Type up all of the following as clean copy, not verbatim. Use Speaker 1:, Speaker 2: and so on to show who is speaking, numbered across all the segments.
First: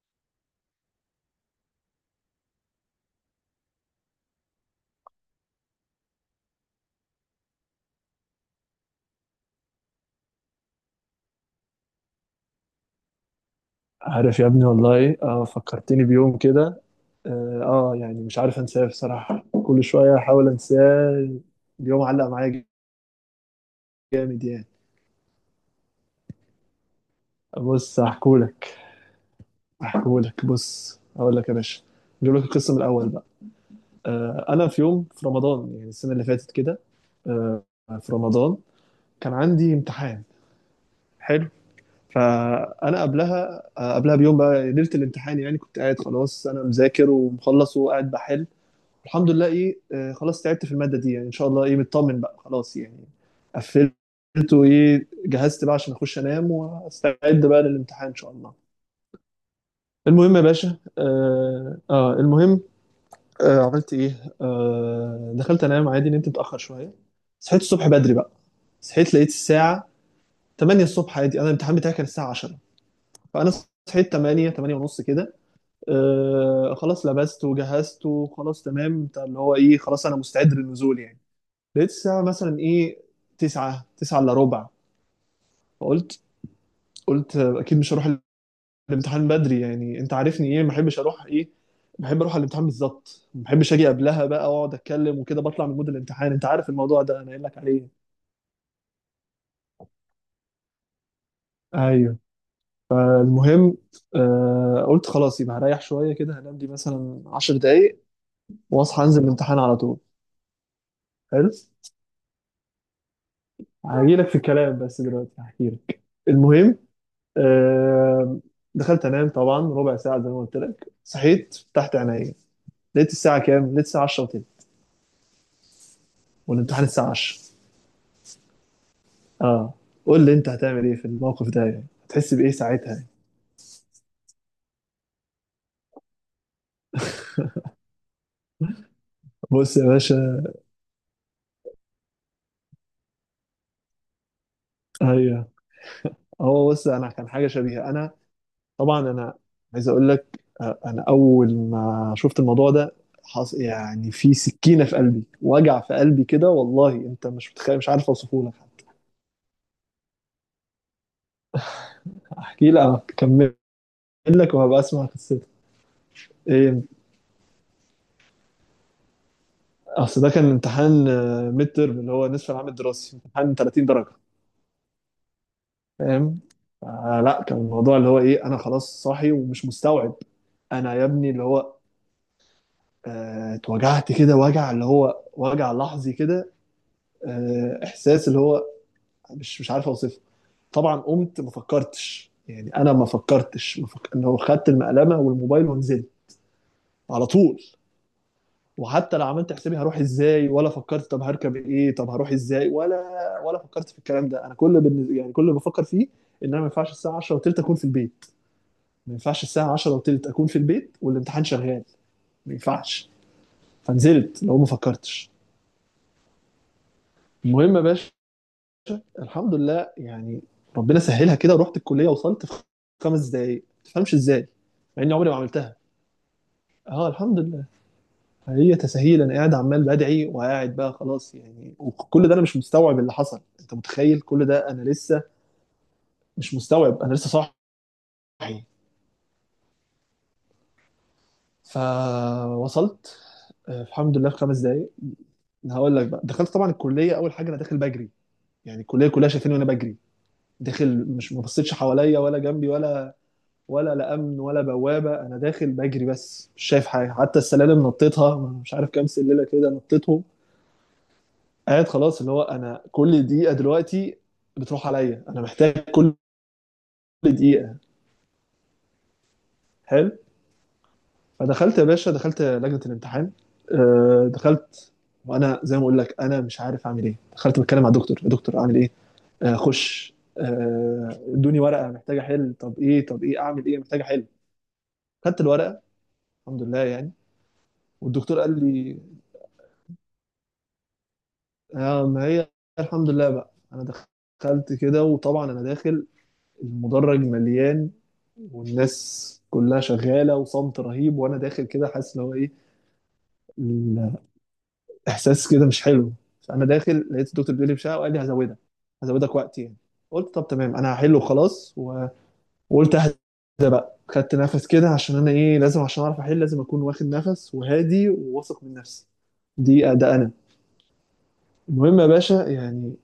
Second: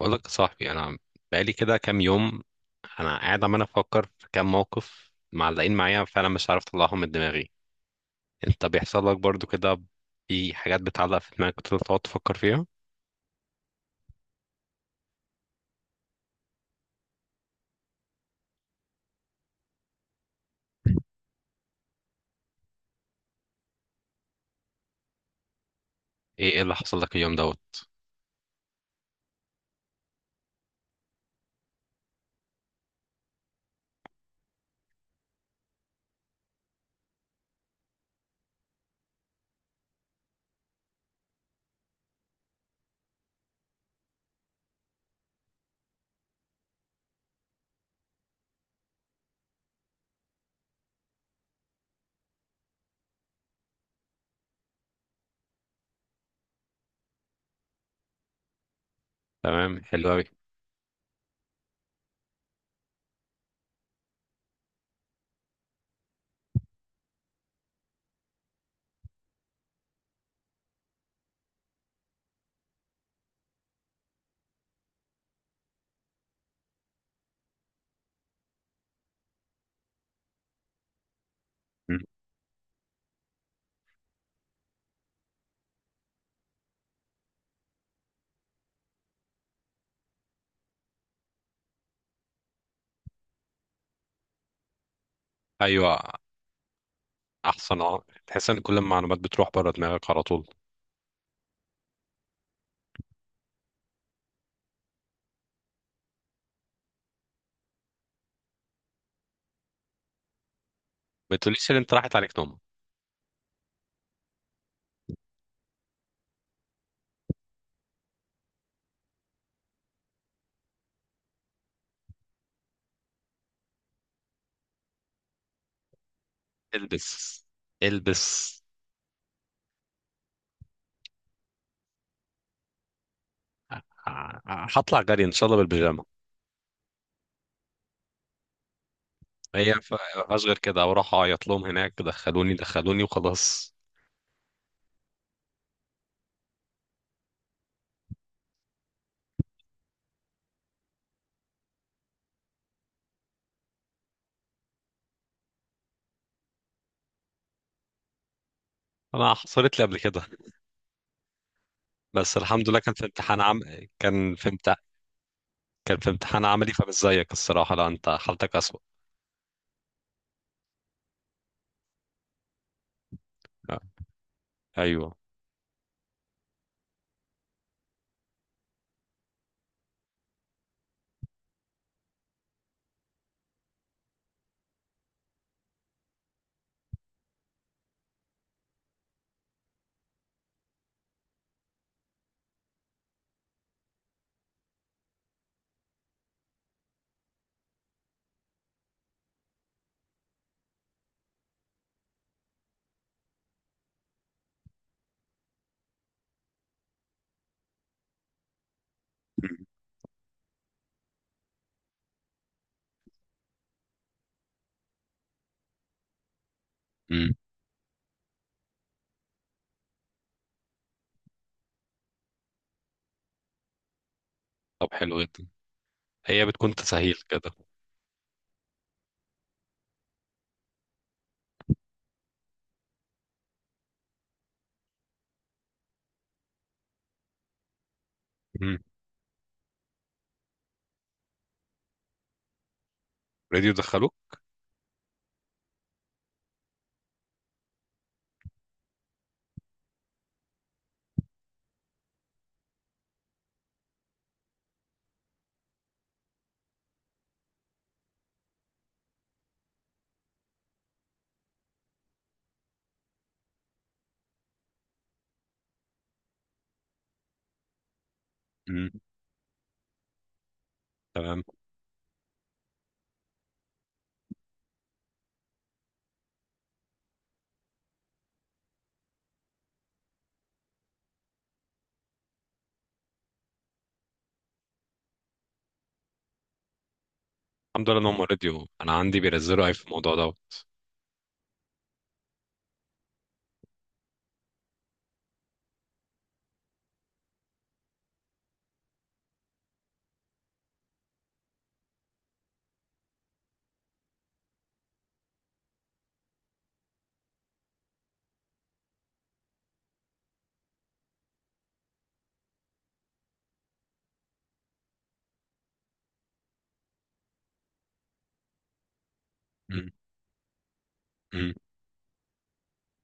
Speaker 1: بقول لك يا صاحبي، انا بقالي كده كام يوم. انا قاعد عمال افكر في كام موقف معلقين معايا فعلا، مش عارف اطلعهم من دماغي. انت بيحصل لك برضو كده؟ في حاجات بتعلق في دماغك وتفضل تقعد تفكر فيها؟
Speaker 2: عارف يا ابني والله ايه فكرتني بيوم كده. يعني مش عارف انساه بصراحة، كل شوية احاول انساه. اليوم علق معايا جامد يعني.
Speaker 1: ايه اللي حصل لك اليوم دوت؟
Speaker 2: بص هحكولك هحكولك بص هقول لك يا باشا، نجيب لك القصة من الاول بقى. انا في يوم في رمضان، يعني السنة اللي فاتت كده، آه في رمضان كان عندي امتحان. حلو. فانا قبلها، قبلها بيوم بقى، ليلة الامتحان يعني، كنت قاعد خلاص، انا مذاكر ومخلص وقاعد بحل، الحمد لله. ايه آه، خلاص تعبت في المادة دي يعني، ان شاء الله مطمن بقى خلاص يعني. قفلت وايه جهزت بقى عشان اخش انام واستعد بقى للامتحان ان شاء الله.
Speaker 1: تمام، حلو قوي.
Speaker 2: المهم يا باشا، المهم، عملت ايه؟ دخلت انام عادي، نمت متأخر شوية. صحيت الصبح بدري بقى. صحيت لقيت الساعة 8 الصبح عادي، انا الامتحان بتاعي كان الساعة 10. فانا صحيت 8 ونص كده. خلاص لبست وجهزت، وخلاص تمام بتاع اللي هو ايه، خلاص انا مستعد للنزول يعني. لقيت الساعة مثلا إيه، تسعة، تسعة إلا ربع. فقلت قلت أكيد مش هروح الامتحان بدري يعني. أنت عارفني، إيه، ما بحبش أروح بحب أروح على الامتحان بالظبط، ما بحبش أجي قبلها بقى وأقعد أتكلم وكده بطلع من مود
Speaker 1: ايوه،
Speaker 2: الامتحان، أنت عارف الموضوع ده أنا قايل لك
Speaker 1: احسن،
Speaker 2: عليه.
Speaker 1: تحس ان كل المعلومات بتروح بره دماغك على طول.
Speaker 2: ايوه. المهم، قلت خلاص يبقى هريح شويه كده، هنام دي مثلا 10 دقايق واصحى انزل الامتحان على طول.
Speaker 1: ما
Speaker 2: حلو،
Speaker 1: تقوليش ان انت راحت عليك نوم.
Speaker 2: هجي لك في الكلام بس دلوقتي هحكي لك. المهم، آه، دخلت انام طبعا ربع ساعه. زي ما قلت لك، صحيت فتحت عيني لقيت الساعه كام؟ لقيت الساعه 10 وتلت، والامتحان الساعه 10.
Speaker 1: البس، البس!
Speaker 2: اه، قول لي انت هتعمل ايه في الموقف ده يعني؟ هتحس بايه ساعتها يعني؟
Speaker 1: هطلع جري ان شاء الله بالبيجامه. هي
Speaker 2: بص يا باشا.
Speaker 1: اصغر كده واروح اعيط لهم هناك، دخلوني دخلوني وخلاص.
Speaker 2: ايوه. هو بص، انا كان حاجه شبيهه. انا طبعا انا عايز اقول لك، انا اول ما شفت الموضوع ده يعني في سكينه في قلبي، وجع في قلبي كده، والله انت مش متخيل، مش عارف اوصفه لك حتى.
Speaker 1: انا حصلت لي قبل كده، بس الحمد
Speaker 2: احكي
Speaker 1: لله كان في
Speaker 2: لك،
Speaker 1: امتحان
Speaker 2: اكمل
Speaker 1: عم... كان في
Speaker 2: لك
Speaker 1: امت...
Speaker 2: وهبقى اسمع قصتك.
Speaker 1: كان في امتحان عملي،
Speaker 2: ايه،
Speaker 1: فمش زيك الصراحه، لا انت حالتك اسوأ.
Speaker 2: اصل ده كان امتحان ميد ترم، اللي هو نصف العام الدراسي، امتحان
Speaker 1: آه،
Speaker 2: 30 درجه.
Speaker 1: ايوه.
Speaker 2: فاهم؟ فلا، كان الموضوع اللي هو ايه، انا خلاص صاحي ومش مستوعب. انا يا ابني اللي هو اتوجعت كده، وجع اللي هو وجع لحظي كده. احساس اللي هو مش عارف اوصفه. طبعا قمت ما فكرتش يعني، انا ما فكرتش، ما فك... اللي هو خدت المقلمه والموبايل ونزلت على طول. وحتى لو عملت حسابي هروح ازاي، ولا فكرت طب هركب ايه، طب هروح ازاي، ولا فكرت في الكلام ده. انا كل بالنسبة يعني، كل اللي بفكر فيه ان انا ما ينفعش الساعه 10 وتلت اكون في البيت، ما ينفعش الساعه 10 وتلت اكون في البيت والامتحان شغال، ما ينفعش. فنزلت لو ما فكرتش.
Speaker 1: امم.
Speaker 2: المهم يا باشا، الحمد لله يعني، ربنا سهلها كده ورحت الكليه، وصلت في خمس دقايق ما تفهمش ازاي،
Speaker 1: طب
Speaker 2: مع اني
Speaker 1: حلو
Speaker 2: عمري ما
Speaker 1: جدا.
Speaker 2: عملتها.
Speaker 1: هي بتكون
Speaker 2: اه
Speaker 1: تسهيل
Speaker 2: الحمد
Speaker 1: كده.
Speaker 2: لله. هي تساهيل. انا قاعد عمال بدعي وقاعد بقى خلاص يعني، وكل ده انا مش مستوعب اللي حصل. انت متخيل؟ كل ده انا لسه مش مستوعب، انا لسه صاحي.
Speaker 1: امم
Speaker 2: فوصلت،
Speaker 1: راديو دخلوه.
Speaker 2: الحمد لله في خمس دقايق. هقول لك بقى، دخلت طبعا الكليه، اول حاجه انا داخل بجري، يعني الكليه كلها شايفيني وانا بجري داخل. مش ما بصيتش حواليا ولا جنبي، ولا ولا لا امن ولا بوابه، انا داخل بجري بس مش شايف حاجه. حتى السلالم نطيتها، مش عارف كام سلالة كده نطيتهم. قاعد خلاص اللي هو انا كل دقيقه دلوقتي بتروح عليا، انا محتاج كل دقيقه.
Speaker 1: امم،
Speaker 2: حلو.
Speaker 1: تمام،
Speaker 2: فدخلت يا باشا، دخلت لجنه الامتحان. دخلت وانا زي ما اقول لك انا مش عارف اعمل ايه. دخلت بتكلم مع الدكتور: يا دكتور اعمل ايه، اخش، ادوني ورقه محتاج احل، طب ايه، طب ايه اعمل ايه، محتاج احل. خدت الورقه، الحمد لله يعني.
Speaker 1: الحمد لله ان هم
Speaker 2: والدكتور قال
Speaker 1: راديو انا
Speaker 2: لي
Speaker 1: عندي بينزلوا اي في الموضوع دوت.
Speaker 2: ما هي. الحمد لله بقى، انا دخلت كده، وطبعا انا داخل المدرج مليان، والناس كلها شغاله وصمت رهيب، وانا داخل كده حاسس ان هو ايه، الاحساس كده مش حلو. فانا داخل، لقيت الدكتور بيقول لي بشقه، وقال لي هزودك، هزودك وقت يعني. قلت طب تمام، انا هحل وخلاص، وقلت اهدى بقى. خدت نفس كده عشان انا ايه لازم، عشان اعرف احل لازم اكون واخد نفس وهادي وواثق من نفسي.
Speaker 1: امم.
Speaker 2: دي ده انا.
Speaker 1: امم.
Speaker 2: المهم يا باشا يعني،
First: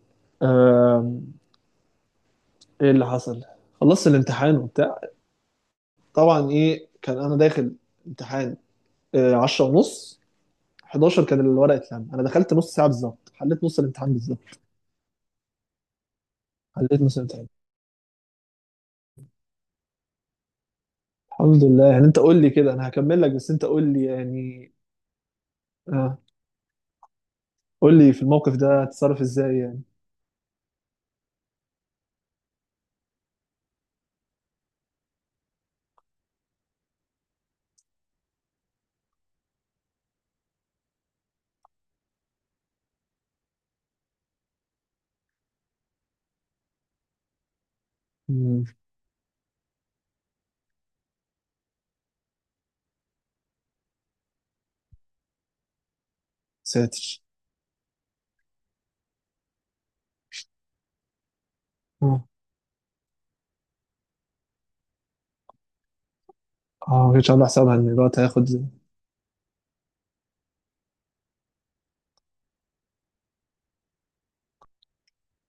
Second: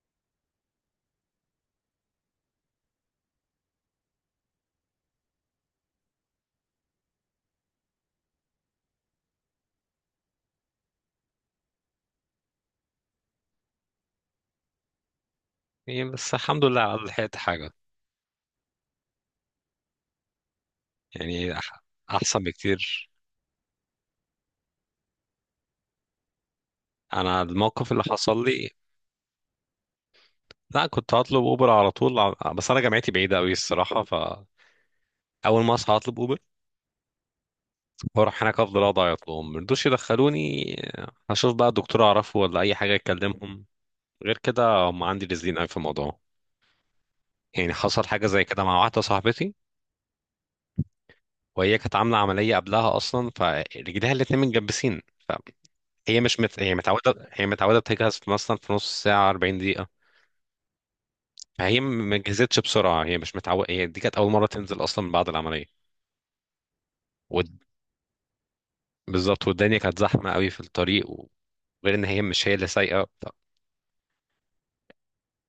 Speaker 2: آم، ايه اللي حصل، خلصت الامتحان وبتاع. طبعا ايه كان انا داخل امتحان، 10 ونص، 11 كان الورقه اتلم. انا دخلت نص ساعه بالظبط، حليت نص الامتحان بالظبط.
Speaker 1: إيه، بس الحمد لله على
Speaker 2: حليت
Speaker 1: الأقل
Speaker 2: نص
Speaker 1: لحقت
Speaker 2: الامتحان،
Speaker 1: حاجه. يعني
Speaker 2: الحمد لله يعني. انت
Speaker 1: احسن
Speaker 2: قول لي كده، انا
Speaker 1: بكتير.
Speaker 2: هكمل لك بس انت قول لي يعني. آه
Speaker 1: انا الموقف
Speaker 2: قول
Speaker 1: اللي
Speaker 2: لي في
Speaker 1: حصل
Speaker 2: الموقف
Speaker 1: لي،
Speaker 2: ده هتتصرف ازاي يعني.
Speaker 1: لا كنت هطلب اوبر على طول، بس انا جامعتي بعيده قوي الصراحه، ف اول ما اصحى هطلب اوبر واروح هناك، افضل اقعد اعيط لهم، مرضوش يدخلوني، هشوف بقى دكتور اعرفه ولا اي حاجه يكلمهم، غير كده هم عندي رزلين قوي في الموضوع. يعني حصل حاجه زي كده
Speaker 2: مم،
Speaker 1: مع واحده صاحبتي، وهي كانت عامله عمليه قبلها اصلا، فرجليها الاتنين متجبسين. فهي مش مت... هي
Speaker 2: ساتر.
Speaker 1: متعوده هي متعوده بتجهز في مثلا في نص ساعه، 40 دقيقه. فهي ما
Speaker 2: اه
Speaker 1: جهزتش بسرعه، هي مش متعوده، هي دي كانت اول مره تنزل اصلا من بعد العمليه.
Speaker 2: اه، ما كنتش عامل
Speaker 1: وال-
Speaker 2: حسابها ان الوقت هياخد.
Speaker 1: بالظبط، والدنيا كانت زحمه قوي في الطريق غير ان هي مش هي اللي سايقه،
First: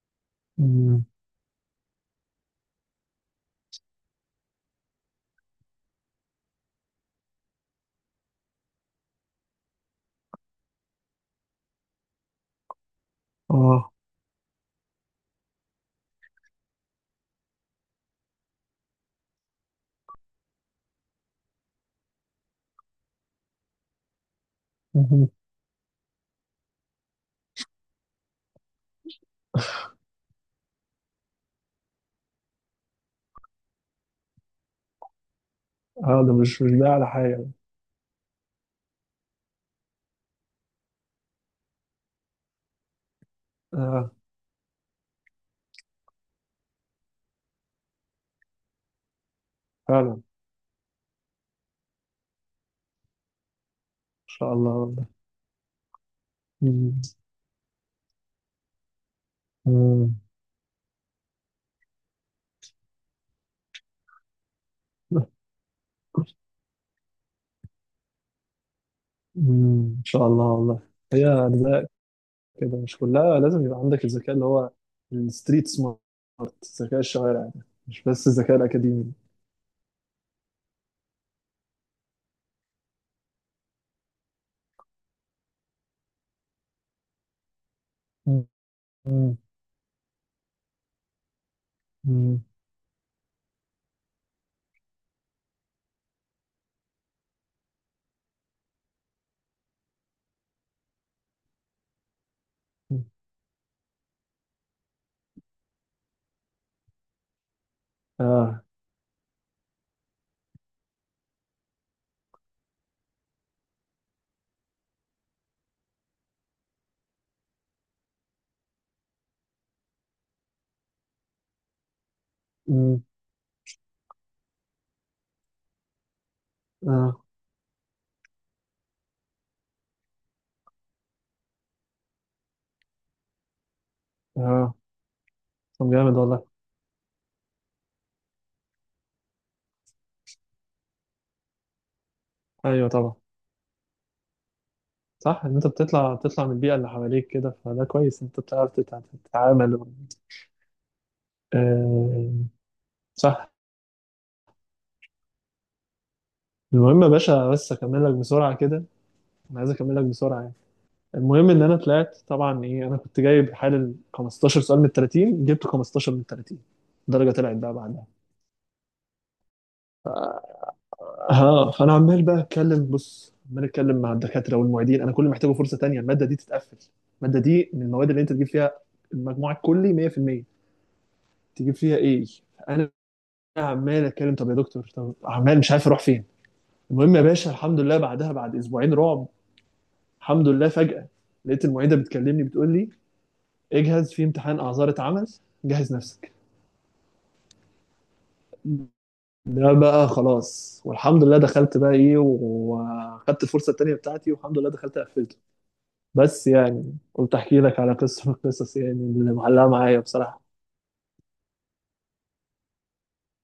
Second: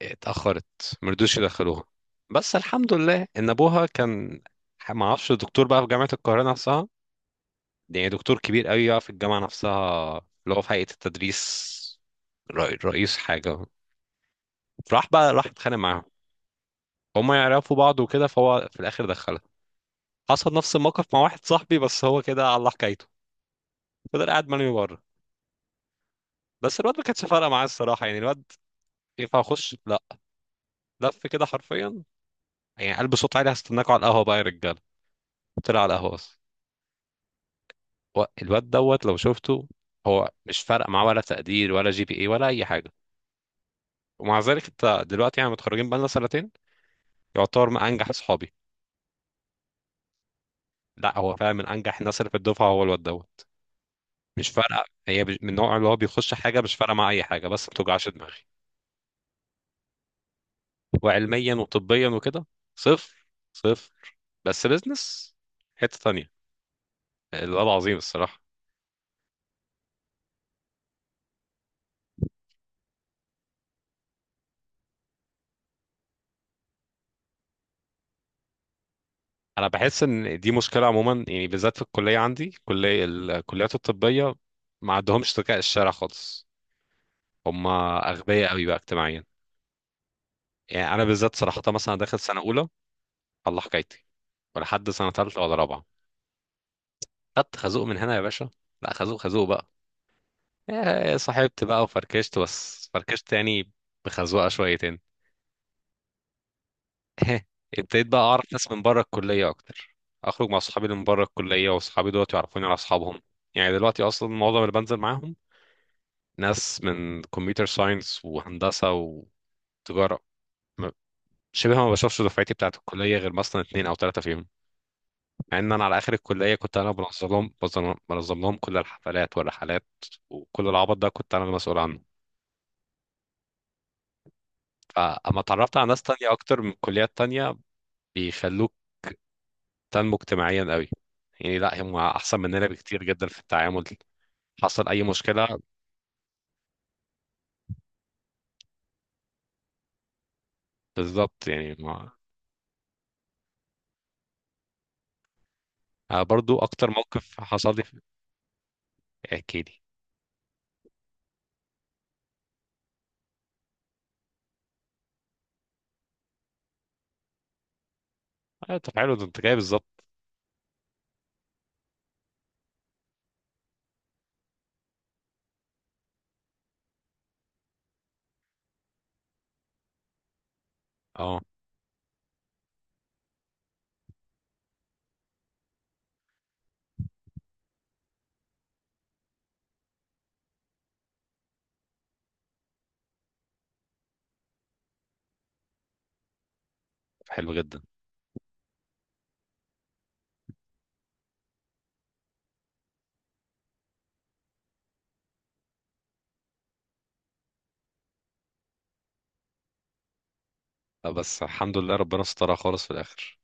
Speaker 1: اتأخرت،
Speaker 2: مم،
Speaker 1: مرضوش يدخلوها. بس الحمد لله ان ابوها كان ما اعرفش دكتور بقى في جامعة القاهرة نفسها، يعني دكتور كبير قوي بقى في الجامعة نفسها، اللي هو في هيئة التدريس، رئيس حاجة.
Speaker 2: اه
Speaker 1: راح بقى، راح اتخانق معاهم، هما يعرفوا بعض وكده، فهو في الاخر دخلها. حصل نفس الموقف مع واحد صاحبي، بس هو كده على الله حكايته، فضل قاعد مرمي بره.
Speaker 2: مهم.
Speaker 1: بس الواد ما كانتش فارقه معاه الصراحه، يعني الواد ينفع اخش؟ لا، لف كده حرفيا، يعني قلب صوت عالي: هستناكوا على القهوه بقى يا رجاله. طلع على القهوه
Speaker 2: اه ده
Speaker 1: بس.
Speaker 2: مش ده على حاجه.
Speaker 1: الواد دوت لو شفته، هو مش فارق معاه ولا تقدير ولا جي بي اي ولا اي حاجه.
Speaker 2: اه
Speaker 1: ومع ذلك انت دلوقتي، يعني متخرجين بقالنا سنتين، يعتبر من انجح اصحابي.
Speaker 2: فعلا ان
Speaker 1: لا، هو فعلا من انجح الناس اللي في الدفعه، هو الواد دوت. مش
Speaker 2: شاء الله
Speaker 1: فارقه،
Speaker 2: والله.
Speaker 1: هي من النوع اللي هو بيخش حاجه مش فارقه
Speaker 2: مم.
Speaker 1: معاه اي حاجه، بس ما توجعش دماغي.
Speaker 2: مم.
Speaker 1: وعلميا وطبيا وكده صفر، صفر. بس بيزنس حته تانية، الواد عظيم الصراحه.
Speaker 2: مم. ان شاء الله والله. هي كده، مش كلها لازم يبقى عندك الذكاء اللي هو الستريت سمارت، ذكاء الشوارع ده، مش بس الذكاء الأكاديمي.
Speaker 1: انا بحس ان دي مشكله عموما، يعني بالذات في الكليه عندي، كليه، الكليات الطبيه ما عندهمش ذكاء الشارع خالص، هم
Speaker 2: مم.
Speaker 1: اغبياء قوي بقى اجتماعيا. يعني انا بالذات صراحه مثلا، داخل سنه
Speaker 2: مم.
Speaker 1: اولى، الله حكايتي، ولحد سنه ثالثه ولا رابعه، خدت خازوق من هنا يا باشا. لا، خازوق، خازوق بقى. إيه، صاحبت بقى وفركشت، بس
Speaker 2: مم.
Speaker 1: فركشت يعني، بخزوقه شويتين. ابتديت بقى اعرف
Speaker 2: آه
Speaker 1: ناس من بره الكليه اكتر، اخرج مع اصحابي اللي من بره الكليه، واصحابي دلوقتي يعرفوني على اصحابهم. يعني دلوقتي اصلا معظم اللي بنزل معاهم ناس من كمبيوتر ساينس وهندسه وتجاره، م- شبه ما بشوفش دفعتي بتاعت
Speaker 2: مم.
Speaker 1: الكليه غير مثلا اتنين او تلاته فيهم. مع ان انا على اخر الكليه كنت انا
Speaker 2: آه
Speaker 1: بنظم لهم كل الحفلات والرحلات، وكل العبط ده كنت انا المسؤول عنه.
Speaker 2: آه
Speaker 1: فاما اتعرفت على
Speaker 2: طب
Speaker 1: ناس
Speaker 2: جامد
Speaker 1: تانية
Speaker 2: والله.
Speaker 1: اكتر من كليات تانية، بيخلوك تنمو اجتماعيا قوي، يعني لا هم احسن مننا
Speaker 2: أيوه
Speaker 1: بكتير
Speaker 2: طبعا،
Speaker 1: جدا في التعامل. حصل اي
Speaker 2: صح، إن
Speaker 1: مشكله
Speaker 2: أنت بتطلع من البيئة اللي حواليك كده، فده كويس، أنت بتعرف تتعامل.
Speaker 1: بالظبط، يعني ما.
Speaker 2: آه صح.
Speaker 1: برضو اكتر
Speaker 2: المهم يا
Speaker 1: موقف
Speaker 2: باشا، بس
Speaker 1: حصل لي
Speaker 2: أكمل لك بسرعة كده، أنا
Speaker 1: احكي
Speaker 2: عايز
Speaker 1: لي.
Speaker 2: أكمل لك بسرعة يعني. المهم ان انا طلعت، طبعا ايه، انا كنت جايب حالل 15 سؤال من 30، جبت 15 من 30 درجه. طلعت بقى بعدها.
Speaker 1: طب حلو، ده انت جاي بالظبط.
Speaker 2: اه فانا عمال بقى اتكلم، بص عمال اتكلم مع الدكاتره والمعيدين، انا كل ما محتاجه فرصه تانية الماده دي تتقفل، الماده دي من المواد اللي انت تجيب فيها المجموع الكلي 100%،
Speaker 1: اه
Speaker 2: تجيب فيها ايه. انا عمال اتكلم طب يا دكتور طب، عمال مش عارف اروح فين. المهم يا باشا، الحمد لله بعدها بعد اسبوعين رعب الحمد لله فجاه لقيت المعيده بتكلمني بتقول لي اجهز، في امتحان اعذار اتعمل، جهز نفسك.
Speaker 1: طب حلو جدا.
Speaker 2: ده بقى خلاص، والحمد لله دخلت بقى ايه وخدت الفرصه التانيه بتاعتي، والحمد لله دخلت قفلته. بس يعني قلت احكي لك على قصه من القصص يعني اللي معلقه معايا بصراحه.
Speaker 1: بس الحمد لله ربنا سترها خالص في الاخر،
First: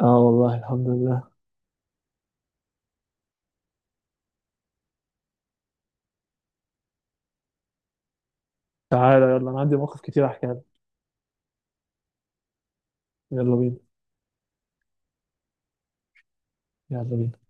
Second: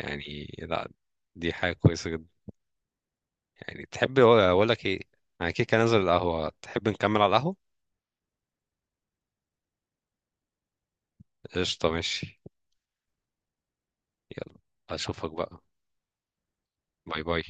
Speaker 2: اه والله الحمد
Speaker 1: لا،
Speaker 2: لله.
Speaker 1: دي حاجه كويسه جدا. يعني تحب اقول لك ايه، انا كده كده نازل القهوة، تحب نكمل على القهوة؟
Speaker 2: تعالى يلا، انا عندي مواقف كتير احكيها لك.
Speaker 1: قشطة، ماشي.
Speaker 2: يلا بينا.
Speaker 1: يلا. اشوفك بقى.
Speaker 2: يلا
Speaker 1: باي باي.
Speaker 2: بينا